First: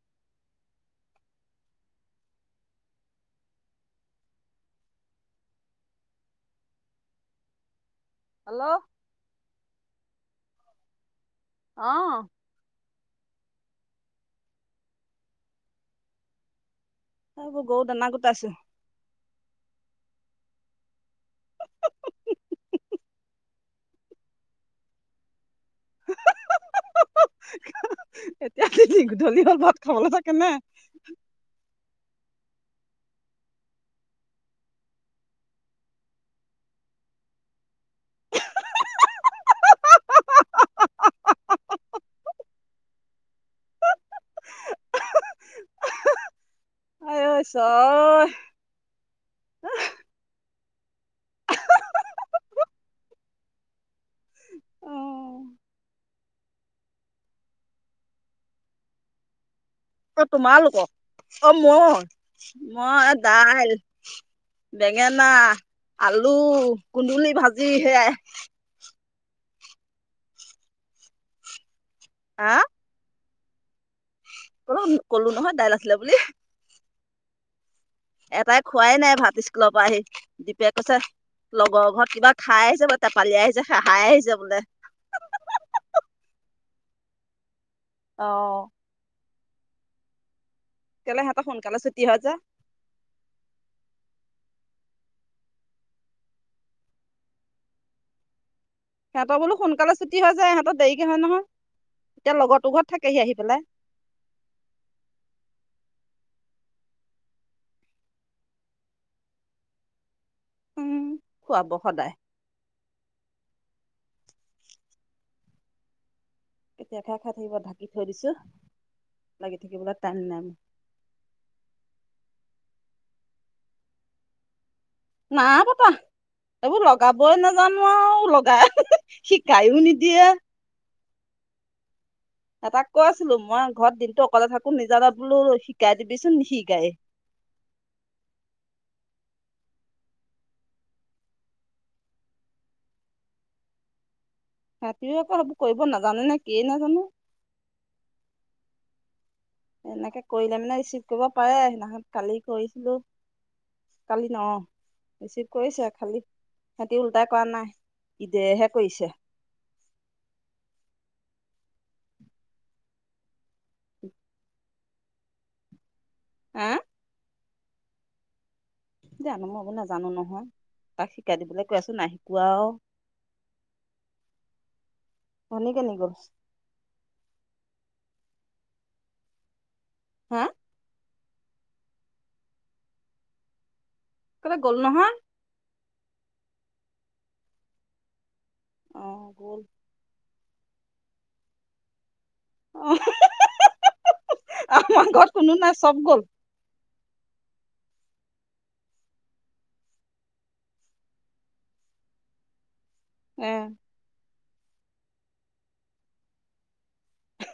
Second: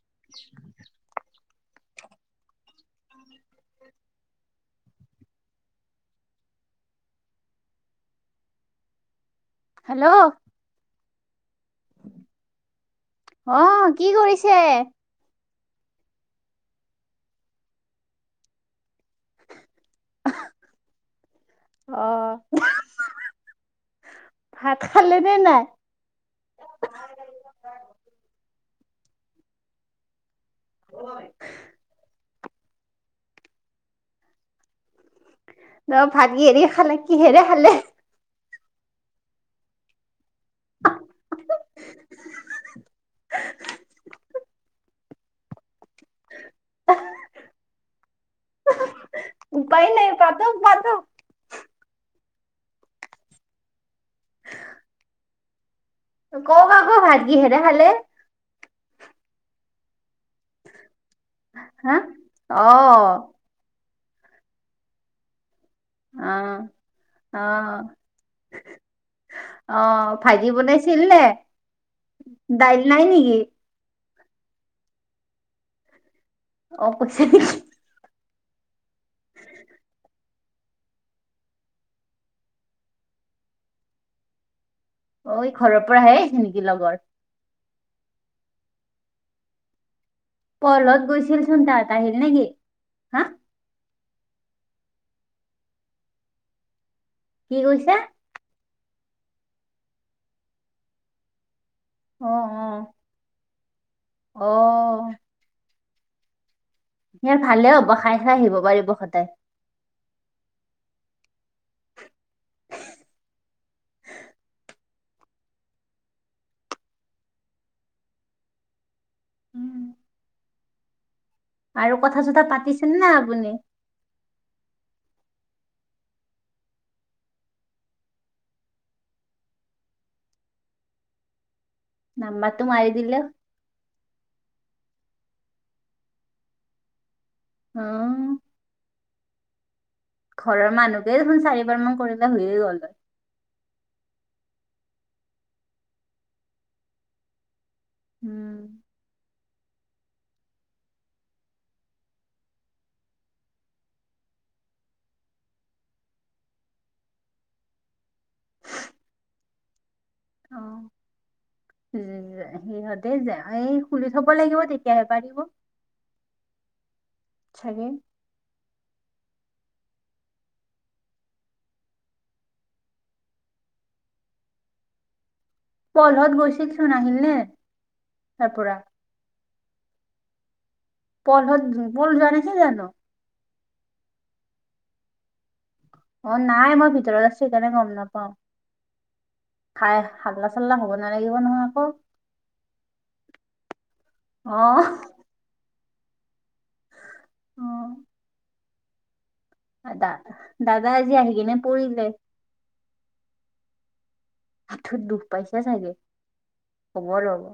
[unintelligible] [unintelligible] Hello hello অ'। অ কি কৰিছে তবৌ গৰু দানা গত আছেো আহ ভাত খালে নে নাই এ গোধূলি হল ভাত খাবলৈ কেনে ন ভাতি হেৰি খালে কি হেৰে খালে আই ঐ ঈশ্বৰ [unintelligible] কক আকৌ ভাত কিহেৰে খালে? অ', তোমালোকক অ', হা মই, অ মই দাইল বেঙেনা অ আলু, কুন্দুলি অ ভাজি সেয়াই। অ', ভাজি বনাইছিল নে? হা দাইল নাই নেকি? কলো কলো নহয়, দাইল আছিলে বুলি অ', [unintelligible] এটাই খোৱাই নাই ভাত স্কুলৰ পৰা আহি দীপে কৈছে লগৰ ঘৰত কিবা খাই আহিছে বোলে টেপালি আহিছে খহাই আহিছে বোলে। অ', ই ঘৰৰ পৰাহে আহিছে নেকি লগৰ? অহ। পলহঁত গৈছিল সিহঁতৰ চোন, সোনকালে তাত ছুটি আহিল হয় যে নেকি? হা? কি কৈছে? সিহঁতৰ বোলো সোনকালে ছুটি হৈ যায়, সিহঁতৰ দেৰিকে হয় নহয়। এতিয়া লগৰতো ঘত থাকেহি আহি পেলাই অহ ইয় ভালে হ'ব খাই খাই আহিব পাৰিব সদায় উ, খুৱাব সদায়। কেতিয়া খায় খাই থাকিব, ঢাকি থৈ দিছোঁ। লাগি থাকিবলৈ টাইম নাই মোৰ। আৰু কথা-চথা পাতিছেনে নাই আপুনি? নাপাতা এইবোৰ লগাবই নাজানো আও‌ হি হি হি লগাই শিকায়ও নিদিয়ে নাম্বাৰটো মাৰি এটাক কৈ দিলে আছিলো মই ঘৰত দিনটো অকলে থাকো মোকো নিজানত বোলো শিকাই দিবিচোন নিশিকাই আহ। ঘৰৰ মানুহকেই চুন চাৰিবাৰ মান কৰিলে হৈয়ে গ'ল হয়। তাহঁতিও আকৌ সেইবো কৰিব নাজানে নে কিয়ে নাজানো। উম এনেকে কৰিলে মানে ৰিচিভ কৰিব পাৰে সেইদিনাখন কালি কৰিছিলোঁ কালি ন ৰিচিভ কৰিছে খালি সিহতি উল্টাই কৰা নাই ঈদেহে কৰিছে অ উ সিহঁতে যে এই খুলি থব লাগিব তেতিয়াহে পাৰিব হে ছাগে। জানো মই বো নাজানো নহয়, তাক শিকাই দিবলৈ কৈ আছোঁ, নাই শিকোৱা আও। পলহত গৈছিল চোন আহিল নে তাৰ পৰা হা? পল হ, পুল যোৱা নাছিল জানো? কলৈ গ'ল নহয়। অহ, নাই। মই ভিতৰত আছোঁ, সেইকাৰণে গম নাপাওঁ। অ' গ'ল। খাই হাল্লা-চাল্লা হ'ব নালাগিব নহয় আকৌ। অহ, অ আমাৰ ঘৰত কোনো নাছি চব গ'ল। অহ। দা দাদা আজি আহি কিনে পৰিলে এ আঠুত দুখ পাইছে চাগে খবৰ ল'ব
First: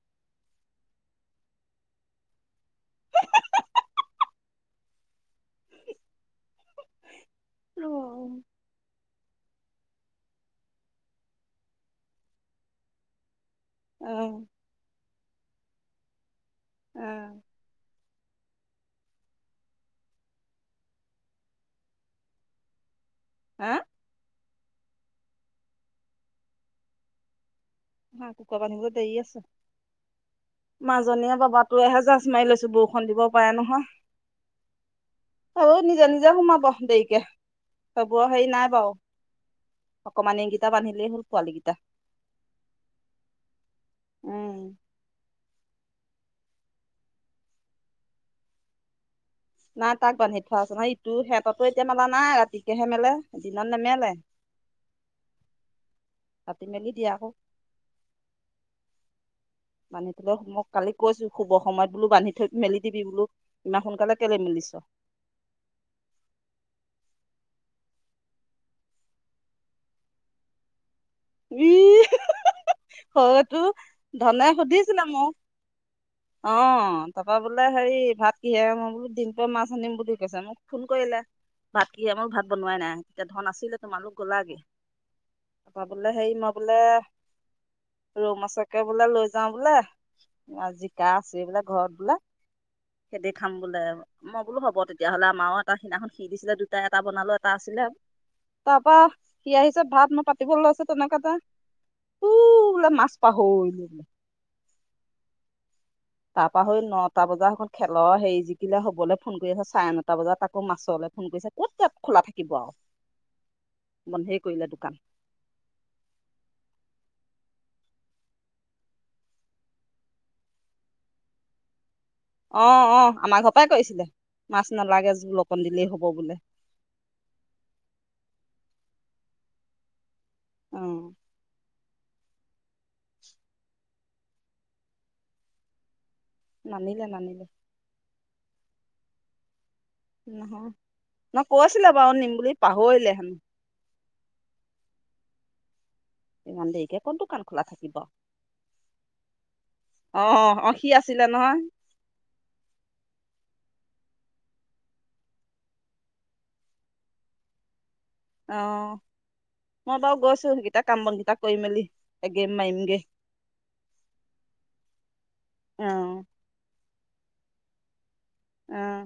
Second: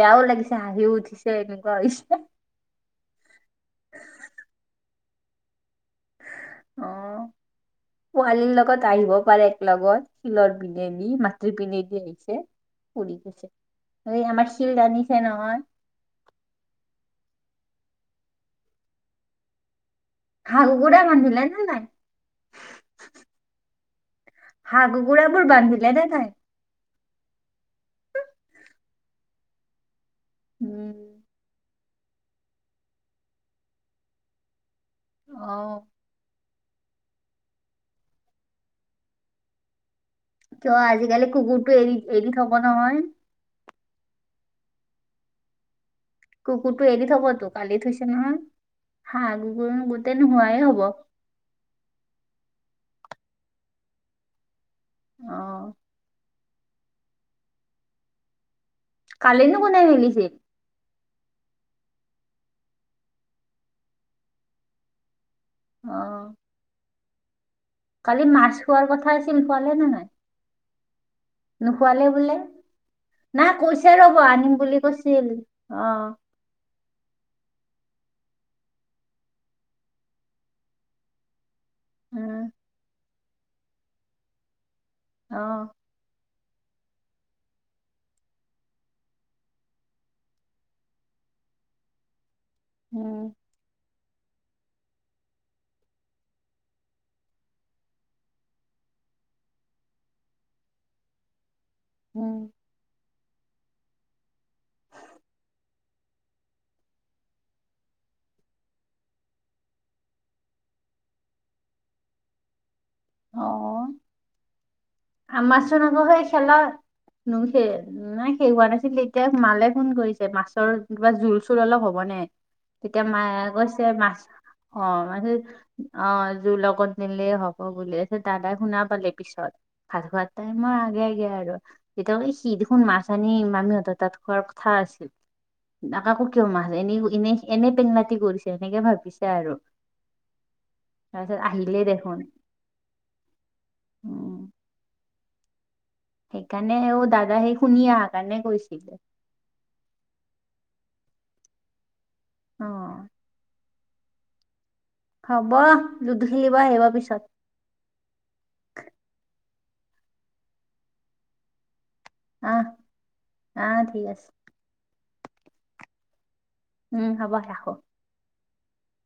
বেয়াও লাগিছ [unintelligible] হৈছে। অ', অ' পোৱালিৰ লগত আহিব [unintelligible] লগত শিলৰ পিনে দি মাটিৰ পিনে দি আহিছে পৰি গৈছে। অ' আমাৰ শিল ৰানি চে নহয়। অহ। [unintelligible] বান্ধিলে নে নাই? হা? হাঁহ কুকুৰাবোৰ বান্ধিলে নে নাই? হাঁহ কুকুৰা বান্ধিব দেৰি আছে। উম মাজনীয়ে বাবা ত এহেজাৰ চ মাৰি লৈছো বৰষুণ দিব পাৰে নহয় অ', নিজে নিজে সোমাব। দেয়িকে [unintelligible] বাউ কিয় আজিকালি কুকুৰতটো এৰি এৰি থব নহয় উম! কুকুৰটো এৰি থবতো কালি থৈছে নহয় হাঁহ কুকুৰ নাই গোটেই তাক বান্ধি নোহোৱাই থোৱা আছে হব নাই ইটো সিহঁতো এতিয়া মানা নাই ৰাতি তেনেহলে দিন নোমিয়ালে আহ ভাটতি মেলি দিয়া আকৌ কাকিনো কোনে বান্ধি নোইেলিছে থলে মই কালি কৈছো শুব সময়ত বোলো বান্ধি থৈ মেলি দিবি বোলো ইমান সোনকালে কেলে মেলিছ আহ কালি মাৰছ খোৱাৰ কথা আছিল খোৱালে নে নয় ই নোখোৱালে বোলে নাই হয়তো কৈছে ৰ'ব ধনে আনিম বুলি সুধিছিলে কৈছিল মোক আহ অ তাৰপা বোলে হেৰি ভাত কিহে মই বোলো দিন প মাছ আনিম বুলি কৈছে মোক ফোন কৰিলে ভাত কি আমাৰ উম ভাত বনোৱাই নাই। এতিয়া ধন আছিলে তোমালোক গ'লাগে আহ তাৰপা বোলে হেৰি মই বোলে ৰৌ মাছকে বোলে লৈ যাও বোলে জিকা আছে বোলে ঘৰত বোলে। খেতি উম খাম বোলে আৰু মই বোলো হ'ব তেতিয়াাহলে আমাৰও এটা সিদিনাখন সি দিছিলে দুটটা এটা বনালো এটা আছিলে তাৰ পৰাৰা সি আহিছে ভাত মই পাতিব লৈছো তম কথা উম। মাছ পাহৰিলোঁ বোলে। তাৰপা সৈ নটা বজাত অকল খেলৰ হেৰি জিকিলে হবলৈ ফোন কৰি আছে চাৰে নটা বজাত আকৌ মাছলৈ ফোন কৰিছে, ক'ত তাত খোলা থাকিব আৰু। অ বন্ধেই কৰিলে দোকান। [unintelligible] সেই খেলা, নুই সে, নাই শেষ হোৱা নাছিল এতিয়া মালে ফোন কৰিছে, মাছৰ কিবা জোল-চোল অলপ হ'ব হ'ব নে, অ অ তেতিয়া আমাৰ মায়ে ঘৰ পৰাই কৈছে কৰিছিলে মাছ মাছ অহ, নালাগে জোল অকণ [unintelligible] দিলেই হ'ব বোলে জোল অকণ নিলেই হ'ব। [unintelligible] দাদাই শুনা পালে পিছত ভাত খোৱাত টাইমৰ অ আগে আগে আৰু। তেতিয়া হ'লে সি দেখোন মাছ আনি মামীহঁতৰ তাত খোৱাৰ কথা আছিল। [unintelligible] কিয় মাছ, এনে নানিলে নানিলে এনেই-এনেই পেনলাতি কৰিছে। তেনেকে ভাবিছে আৰু। নহয়। তাৰপিছত ন আহিলে কৈছিলে বাৰু দেখোন নিম বুলি, পা পাহৰিলে হেনো। ইমান দেৰিকে সেইকাৰণেও ক'ত দাদা দোকান সেই খোলা শুনি থাকিব অহা কাৰণে কৈছিলে। অ অ সি আছিলে নহয় অ হব, লুডু খেলিব আহিব পিছত অঁ মই বাও গৈছো, গিটা কাম বনকেইটা কৰি মেলি আগে আহ মাইম গে আহ ঠিক আছে অঁ উম হ'ব ৰাখো আহ